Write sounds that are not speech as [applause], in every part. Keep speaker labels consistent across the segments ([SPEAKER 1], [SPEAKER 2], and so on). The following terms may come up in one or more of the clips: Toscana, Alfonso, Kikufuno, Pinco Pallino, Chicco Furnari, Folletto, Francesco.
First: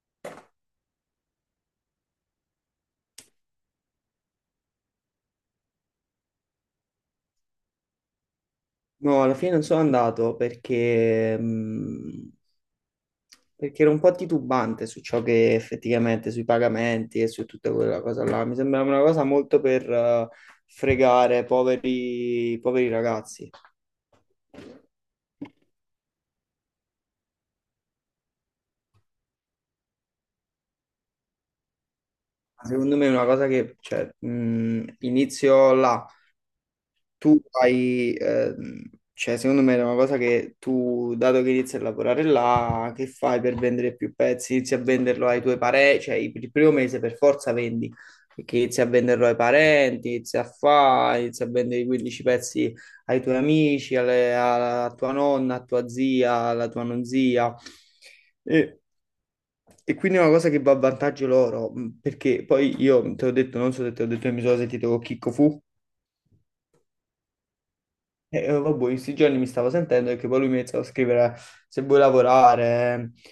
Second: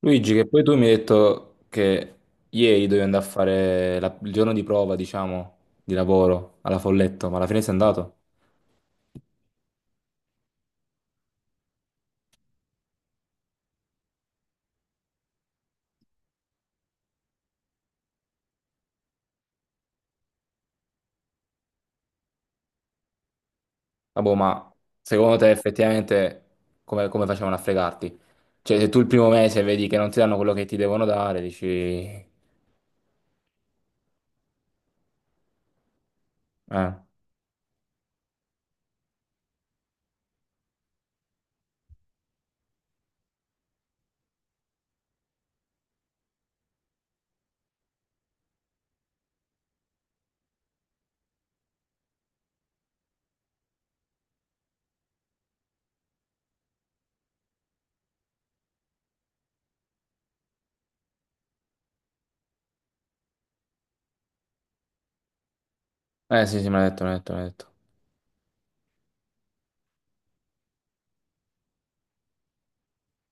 [SPEAKER 1] Luigi, che poi tu mi hai detto che ieri dovevi andare a fare il giorno di prova, diciamo, di lavoro alla Folletto, ma alla fine sei andato?
[SPEAKER 2] No, alla fine non sono andato perché ero un po' titubante su ciò che effettivamente, sui pagamenti e su tutta quella cosa là. Mi sembrava una cosa molto per fregare poveri, poveri ragazzi.
[SPEAKER 1] Vabbè, ma secondo te effettivamente come facevano a fregarti? Cioè, se tu il primo mese vedi che non ti danno quello che ti devono dare, dici...
[SPEAKER 2] Secondo me è una cosa che cioè, inizio là. Tu hai, cioè secondo me è una cosa che tu, dato che inizi a lavorare là, che fai per vendere più pezzi? Inizi a venderlo ai tuoi parenti, cioè il primo mese per forza vendi, perché inizi a venderlo ai parenti, inizi a fare, inizi a vendere i 15 pezzi ai tuoi amici, alla tua nonna, a tua zia, alla tua non zia. E, e quindi è una cosa che va a vantaggio loro, perché poi io te l'ho detto, non so se te l'ho detto, io mi sono sentito con Chicco Fu.
[SPEAKER 1] eh sì, sì, me l'ha detto, me l'ha detto.
[SPEAKER 2] E vabbè, in questi giorni mi stavo sentendo e che poi lui mi iniziava a scrivere se vuoi lavorare,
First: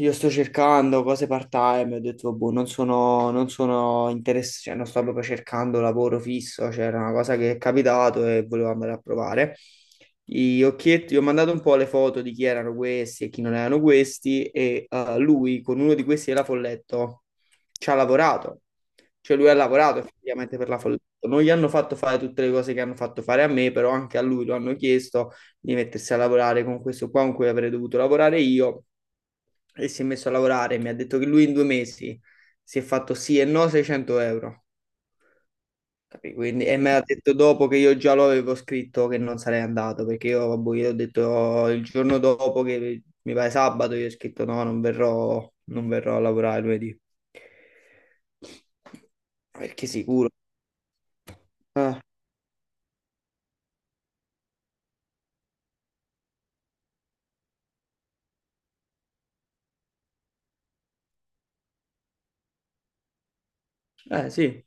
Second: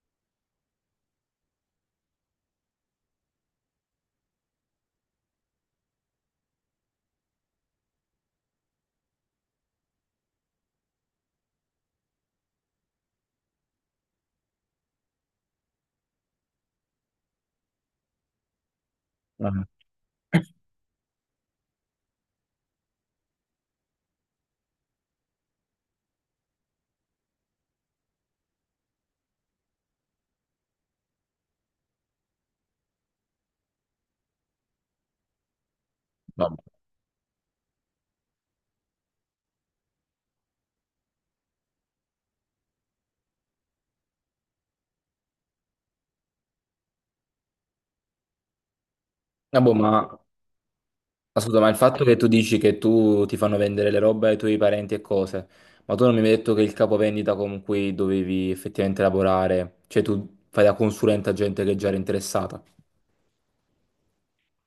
[SPEAKER 2] io sto cercando cose part-time, ho detto, boh, non sono interessato, cioè non sto proprio cercando lavoro fisso, cioè era una cosa che è capitato e volevo andare a provare. Gli occhietti, gli ho mandato un po' le foto di chi erano questi e chi non erano questi e lui con uno di questi della Folletto ci ha lavorato, cioè lui ha
[SPEAKER 1] Eh,
[SPEAKER 2] lavorato effettivamente per la Folletto. Non gli hanno fatto fare tutte le cose che hanno fatto fare a me, però anche a lui lo hanno chiesto di mettersi a lavorare con questo qua con cui avrei dovuto lavorare io e si è messo a lavorare. Mi ha detto che lui in 2 mesi si è fatto sì e no 600 euro. Capì?
[SPEAKER 1] vabbè.
[SPEAKER 2] Quindi, e me l'ha detto dopo che io già lo avevo scritto che non sarei andato perché io, vabbè, io ho detto il giorno dopo che mi pare sabato, io ho scritto no, non verrò, non verrò a lavorare lunedì.
[SPEAKER 1] Vabbè,
[SPEAKER 2] Perché
[SPEAKER 1] ma...
[SPEAKER 2] sicuro.
[SPEAKER 1] Ascolta, ma il
[SPEAKER 2] Ah,
[SPEAKER 1] fatto che tu dici che tu ti fanno vendere le robe ai tuoi parenti e cose, ma tu non mi hai detto che il capovendita con cui dovevi effettivamente lavorare, cioè tu fai da consulente a gente che già era interessata. [laughs]
[SPEAKER 2] eh sì,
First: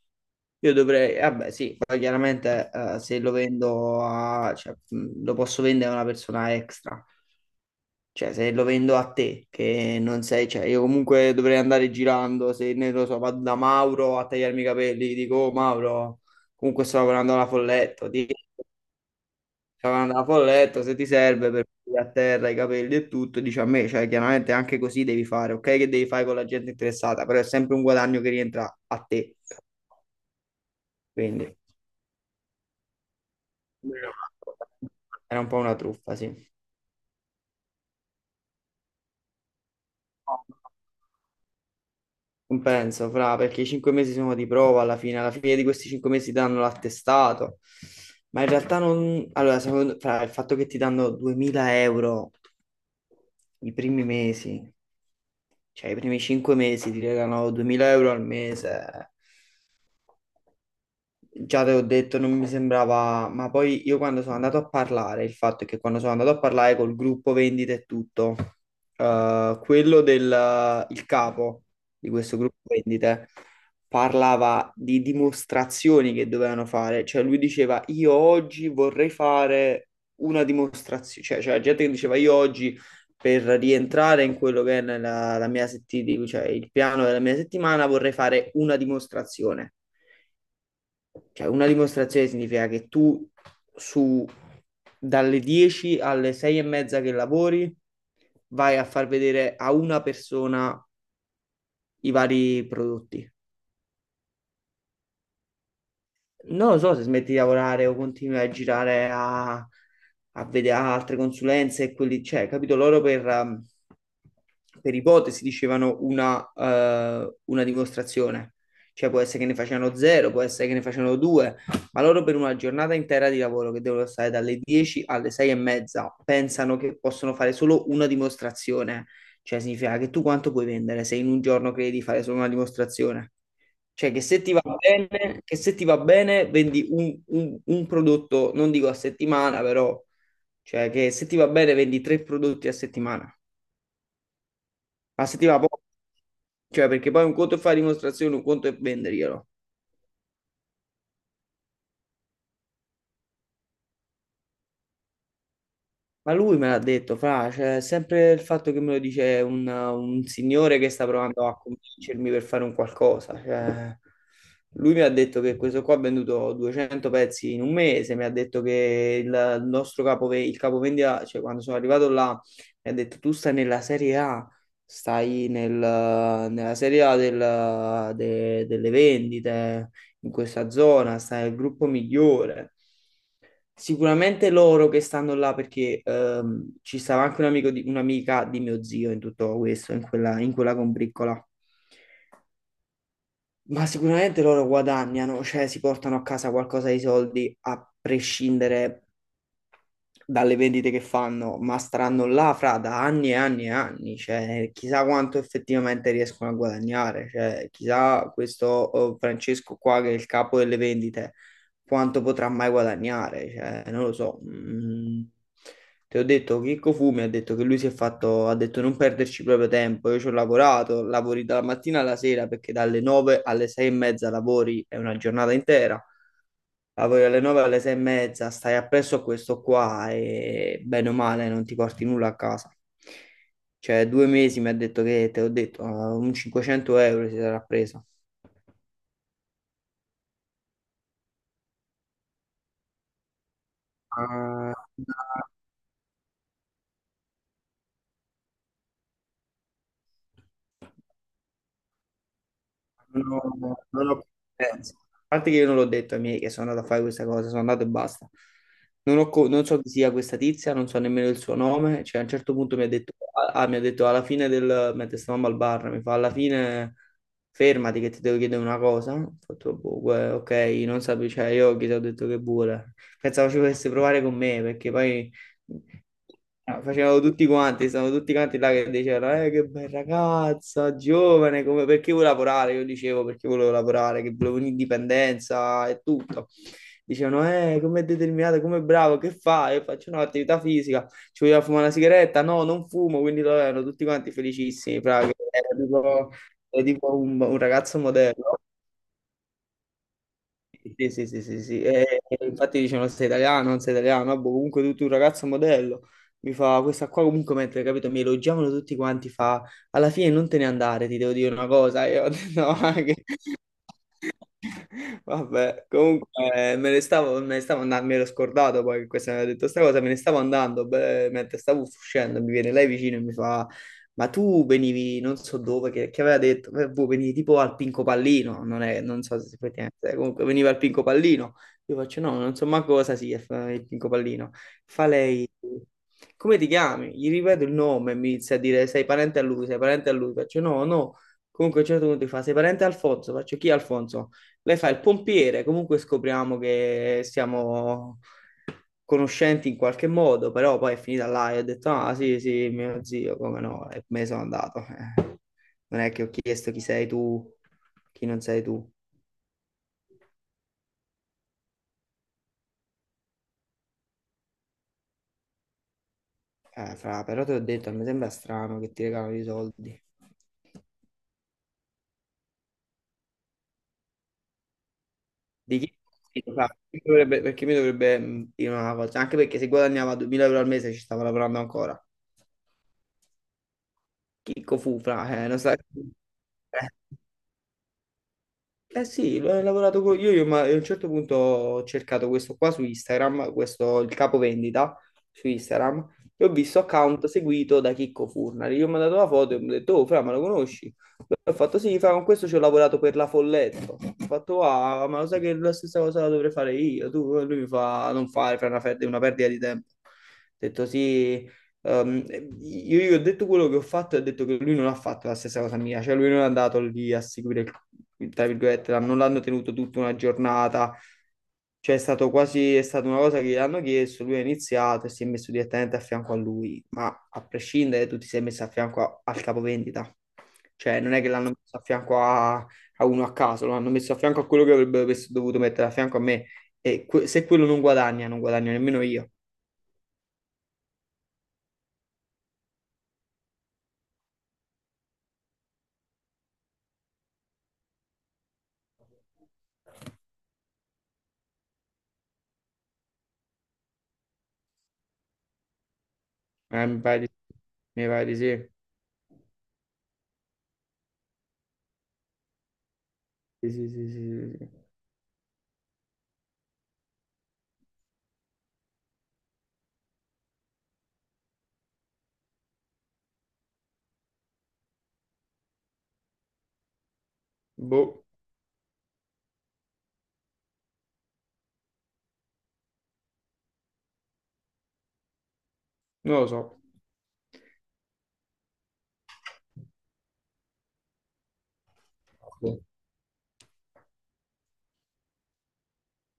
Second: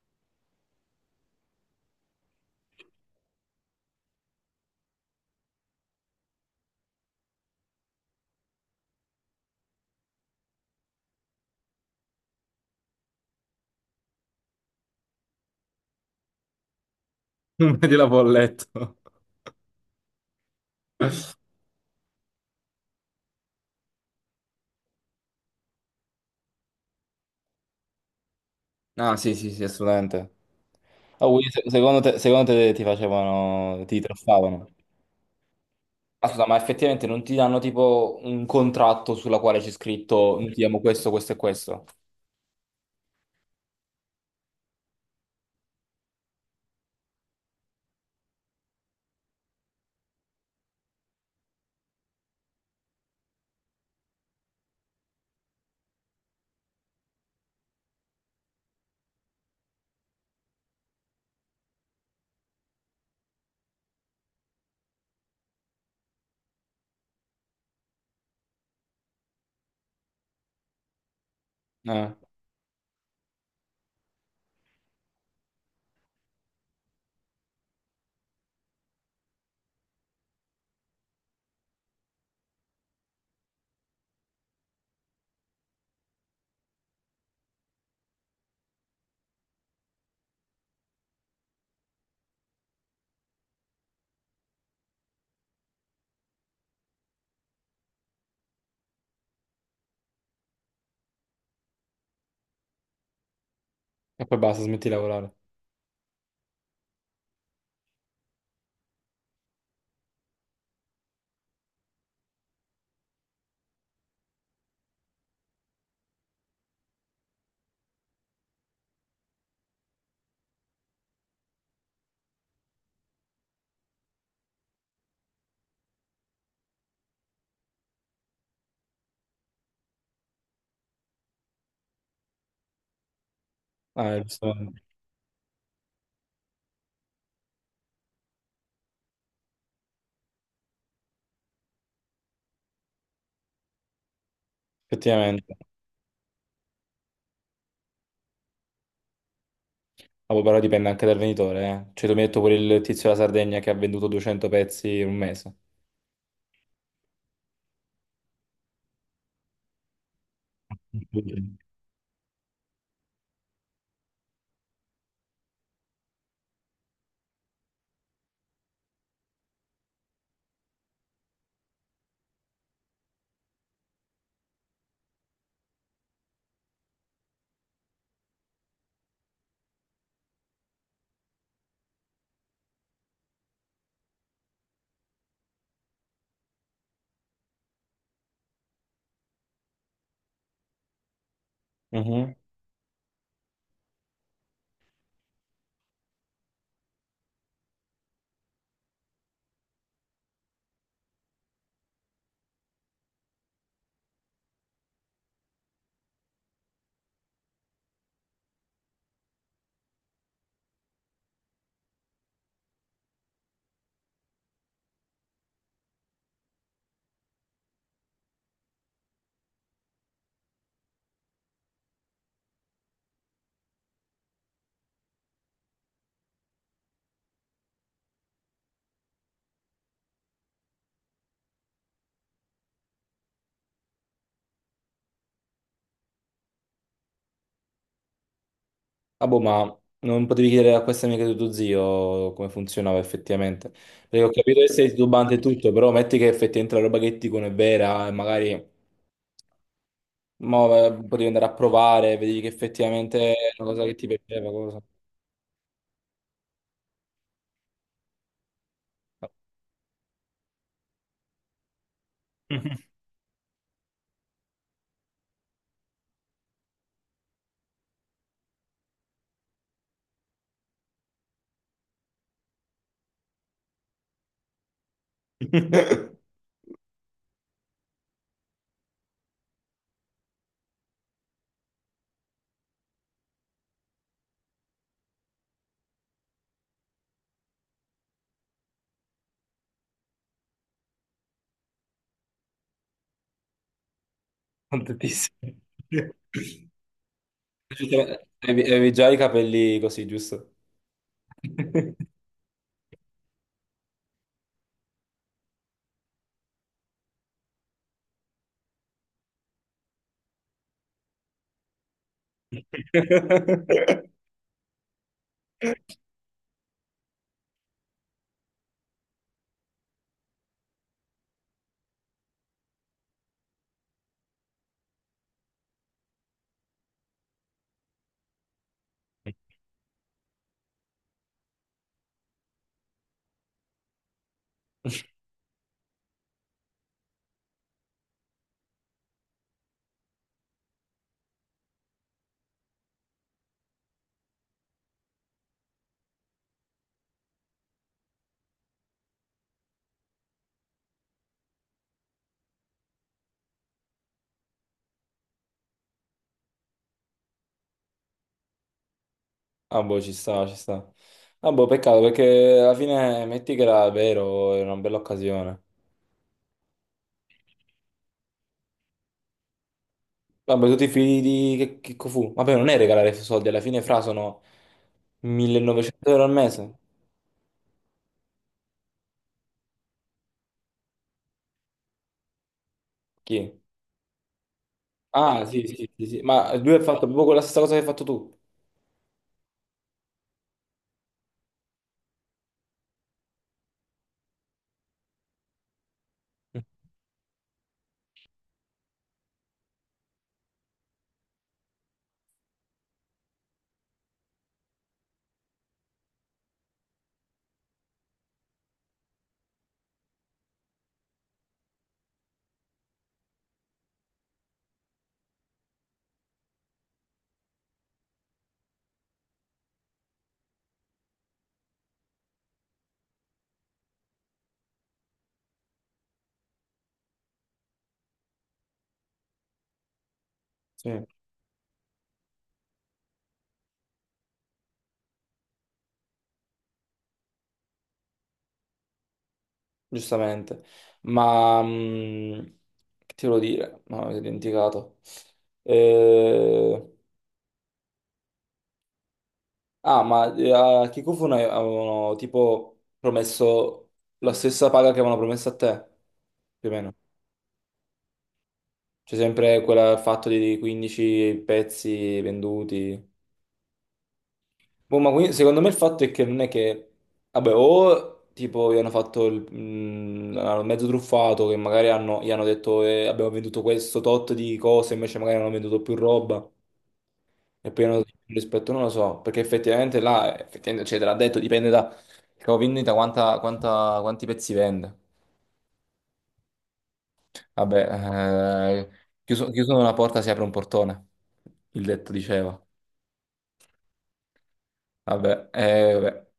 [SPEAKER 2] io dovrei, vabbè sì, poi chiaramente se lo vendo a, cioè, lo posso vendere a una persona extra. Cioè, se lo vendo a te, che non sei, cioè, io comunque dovrei andare girando, se ne lo so, vado da Mauro a tagliarmi i capelli, gli dico, oh Mauro, comunque sto lavorando alla
[SPEAKER 1] Non vedi la
[SPEAKER 2] Folletto, ti
[SPEAKER 1] folletto.
[SPEAKER 2] sto lavorando alla Folletto, se ti serve per pulire a terra i capelli e tutto, dici a me, cioè, chiaramente anche così devi fare, ok, che devi fare con la gente interessata, però è sempre un guadagno che rientra a
[SPEAKER 1] Ah, sì,
[SPEAKER 2] te,
[SPEAKER 1] sì, sì, assolutamente. Ah, quindi
[SPEAKER 2] quindi
[SPEAKER 1] secondo te ti facevano, ti truffavano?
[SPEAKER 2] era un po' una truffa,
[SPEAKER 1] Ascolta, ma effettivamente non ti danno tipo un contratto sulla quale c'è scritto noi ti
[SPEAKER 2] sì.
[SPEAKER 1] diamo questo, questo e questo?
[SPEAKER 2] Non penso, fra, perché i 5 mesi sono di prova alla fine di questi 5 mesi danno l'attestato, ma in realtà non... Allora, fra, il fatto che ti danno 2000 euro i primi mesi, cioè i primi 5 mesi ti regalano 2000 euro al mese. Già te ho detto, non mi sembrava, ma poi io quando sono andato a parlare, il fatto è che quando sono andato a parlare col gruppo vendite e tutto, quello del il capo di
[SPEAKER 1] Eh,
[SPEAKER 2] questo gruppo vendite parlava di dimostrazioni che dovevano fare, cioè lui diceva io oggi vorrei fare una dimostrazione, cioè c'era gente che diceva io oggi per rientrare in quello che è nella, la mia settimana, cioè il piano della mia settimana vorrei fare una dimostrazione. Cioè, una dimostrazione significa che tu su dalle 10 alle 6 e mezza che lavori vai a far vedere a una persona i vari prodotti.
[SPEAKER 1] e poi basta, smetti di lavorare.
[SPEAKER 2] Non lo so se smetti di lavorare o continui a girare a vedere altre consulenze e quelli, cioè, capito? Loro per, per ipotesi dicevano una dimostrazione. Cioè può essere che ne facevano zero, può essere che ne facevano due, ma loro per una giornata intera di lavoro che devono stare dalle 10 alle 6 e mezza pensano che possono fare solo una dimostrazione. Cioè significa che tu quanto puoi vendere se in un giorno credi di fare solo una dimostrazione? Cioè, che se ti va
[SPEAKER 1] Giustamente.
[SPEAKER 2] bene, che se ti va bene, vendi un prodotto, non dico a settimana, però, cioè, che se ti va bene, vendi tre prodotti a settimana. Ma se ti
[SPEAKER 1] Effettivamente.
[SPEAKER 2] va poco, cioè, perché poi un conto è fare dimostrazione, un conto è venderglielo.
[SPEAKER 1] Ah, boh, però dipende anche dal venditore, eh. Cioè, tu mi hai detto pure il tizio della Sardegna che ha venduto 200 pezzi in un mese.
[SPEAKER 2] Ma lui me l'ha detto, fra, cioè, sempre il fatto che me lo dice un signore che sta provando
[SPEAKER 1] [laughs]
[SPEAKER 2] a convincermi per fare un qualcosa. Cioè, lui mi ha detto che questo qua ha venduto 200 pezzi in un mese, mi ha detto che il nostro capo, il capovendita, cioè quando sono arrivato là, mi ha detto tu stai nella Serie A, stai nella Serie A delle vendite in questa zona, sta nel gruppo migliore. Sicuramente loro che stanno là perché ci stava anche un amico di, un'amica di mio zio in tutto questo, in quella, combriccola.
[SPEAKER 1] Mhm.
[SPEAKER 2] Ma sicuramente loro guadagnano, cioè si portano a casa qualcosa di soldi a prescindere dalle vendite che fanno, ma staranno là fra da anni e anni e anni, cioè chissà quanto effettivamente riescono a guadagnare, cioè chissà questo Francesco qua che è il capo delle vendite quanto potrà mai guadagnare, cioè non lo so. Mm. Ti ho detto, Chicco Fumi ha detto che lui si è fatto, ha detto non perderci proprio tempo, io ci ho lavorato, lavori dalla mattina alla sera perché dalle 9 alle 6 e mezza lavori, è una giornata intera. Lavori alle 9 alle 6 e mezza, stai appresso a questo qua e bene o male non ti porti nulla a casa. Cioè, 2 mesi mi ha detto che, te l'ho detto, un 500 euro si sarà preso.
[SPEAKER 1] Ah, boh, ma non potevi chiedere a questa amica di tuo zio come funzionava effettivamente? Perché ho capito che
[SPEAKER 2] Ah,
[SPEAKER 1] sei titubante e tutto, però metti che effettivamente la roba che ti dicono è vera e magari mo, potevi andare a provare, vedi che
[SPEAKER 2] non
[SPEAKER 1] effettivamente
[SPEAKER 2] ho,
[SPEAKER 1] è una cosa che ti
[SPEAKER 2] non ho
[SPEAKER 1] piaceva, cosa.
[SPEAKER 2] competenze. A parte che io non l'ho detto ai miei che sono andato a fare questa cosa, sono andato e basta. Non ho co- Non so chi sia questa tizia, non so nemmeno il suo nome. Cioè, a un certo punto mi ha detto, ah, mi ha detto alla fine mentre stavamo al bar, mi fa alla fine fermati che ti devo chiedere una cosa. Ho fatto, boh, ok, non sapevo, cioè io gli ho detto che vuole. Pensavo ci volesse provare con me,
[SPEAKER 1] [laughs]
[SPEAKER 2] Ah, facevano tutti quanti, stavano tutti quanti là che dicevano, che bella ragazza, giovane, come, perché vuoi lavorare? Io dicevo, perché volevo lavorare, che volevo un'indipendenza e tutto. Dicevano, come determinato, come bravo, che fai? Io faccio no, attività fisica, ci vogliamo fumare una sigaretta? No, non fumo, quindi lo erano tutti quanti felicissimi, fra, che
[SPEAKER 1] Contentissimo.
[SPEAKER 2] era tipo un ragazzo modello.
[SPEAKER 1] Avevi già i capelli così, giusto?
[SPEAKER 2] Sì, sì, sì,
[SPEAKER 1] [laughs]
[SPEAKER 2] sì, sì. E infatti dicevano sei italiano, non sei italiano, ah, boh, comunque tu, tu un ragazzo modello, mi fa questa qua comunque mentre, capito, mi elogiavano tutti quanti, fa alla fine non te ne andare, ti devo dire una cosa, e io ho detto no, [laughs] Vabbè, comunque me ne stavo andando, mi ero scordato poi che questa mi aveva detto sta cosa, me ne stavo andando, beh, mentre stavo uscendo mi viene lei vicino e mi fa, ma tu venivi non so dove, che aveva detto, boh, venivi tipo al Pinco Pallino, non, è, non so se si può dire, comunque veniva al Pinco Pallino, io faccio no, non so ma cosa sia il Pinco Pallino, fa lei, come ti chiami? Gli ripeto il nome e mi inizia a dire sei parente a lui, sei parente a lui, faccio no, no, comunque a un certo punto mi fa sei parente a Alfonso, faccio chi è Alfonso? Lei fa il pompiere, comunque scopriamo che siamo conoscenti in qualche modo, però poi è finita là e ho detto, ah sì, sì, mio zio, come no, e me ne sono andato. Non è che ho chiesto chi sei tu, chi non sei tu.
[SPEAKER 1] Ah, boh, ci sta, ci sta. Ah, boh, peccato perché alla fine metti che era vero, era una bella occasione.
[SPEAKER 2] Fra, però ti ho detto, mi sembra strano che ti regalano i soldi.
[SPEAKER 1] Vabbè, tutti i figli di che fu? Vabbè, non è regalare soldi, alla fine fra sono
[SPEAKER 2] Di chi?
[SPEAKER 1] 1900 euro al
[SPEAKER 2] Sì, fra,
[SPEAKER 1] mese.
[SPEAKER 2] perché mi dovrebbe dire una cosa? Anche perché se guadagnava 2000 euro al mese ci stavo lavorando ancora.
[SPEAKER 1] Chi?
[SPEAKER 2] Chicco fu,
[SPEAKER 1] Ah,
[SPEAKER 2] fra, non
[SPEAKER 1] sì,
[SPEAKER 2] sai.
[SPEAKER 1] sì, sì, sì. Ma lui ha fatto proprio la stessa cosa che hai fatto tu.
[SPEAKER 2] Eh sì, ho lavorato con io, ma a un certo punto ho cercato questo qua su Instagram, questo il capo vendita su Instagram, e ho visto account seguito da Chicco Furnari. Io mi ho mandato la foto e mi ho detto, oh, Fra, ma lo conosci? Ho fatto sì, Fra, con questo ci ho lavorato per la Folletto. Ho fatto, ah, ma lo sai che la stessa cosa la dovrei fare io? Tu, e lui mi fa, non fare, Fra, è una è una perdita di tempo. Ho detto sì, e io gli ho detto quello che ho fatto e ho detto che lui non ha fatto la stessa cosa mia, cioè lui non è andato lì a seguire, tra virgolette, non l'hanno tenuto tutta una giornata, cioè è stato quasi, è stata una cosa che gli hanno chiesto, lui ha iniziato e si è messo direttamente a fianco a lui, ma a prescindere tu ti sei messo a fianco al capovendita,
[SPEAKER 1] Sì,
[SPEAKER 2] cioè non è che l'hanno messo a fianco a, uno a caso, l'hanno messo a fianco a quello che avrebbero dovuto mettere a fianco a me e se quello non guadagna, non guadagno nemmeno io.
[SPEAKER 1] giustamente. Ma che ti volevo dire? No, mi sono dimenticato. Eh... Ah, ma a Kikufuno avevano tipo promesso la stessa paga che avevano promesso a te, più o
[SPEAKER 2] Eh,
[SPEAKER 1] meno.
[SPEAKER 2] mi pare di mi pare di sì.
[SPEAKER 1] C'è sempre quel fatto di 15 pezzi venduti.
[SPEAKER 2] Sì, sì, sì, sì, sì. Sì.
[SPEAKER 1] Boh, ma quindi, secondo me il fatto è che non è che... Vabbè, o tipo gli hanno fatto il mm, hanno mezzo truffato, che magari gli hanno detto abbiamo venduto questo tot di cose, invece magari hanno venduto più roba. E poi hanno dato di
[SPEAKER 2] Boh,
[SPEAKER 1] più rispetto, non lo so, perché effettivamente là, effettivamente, cioè, te l'ha detto, dipende da vendita, quanti pezzi vende.
[SPEAKER 2] non lo so.
[SPEAKER 1] Vabbè, chiuso una porta si apre un portone, il detto diceva. Vabbè, vabbè.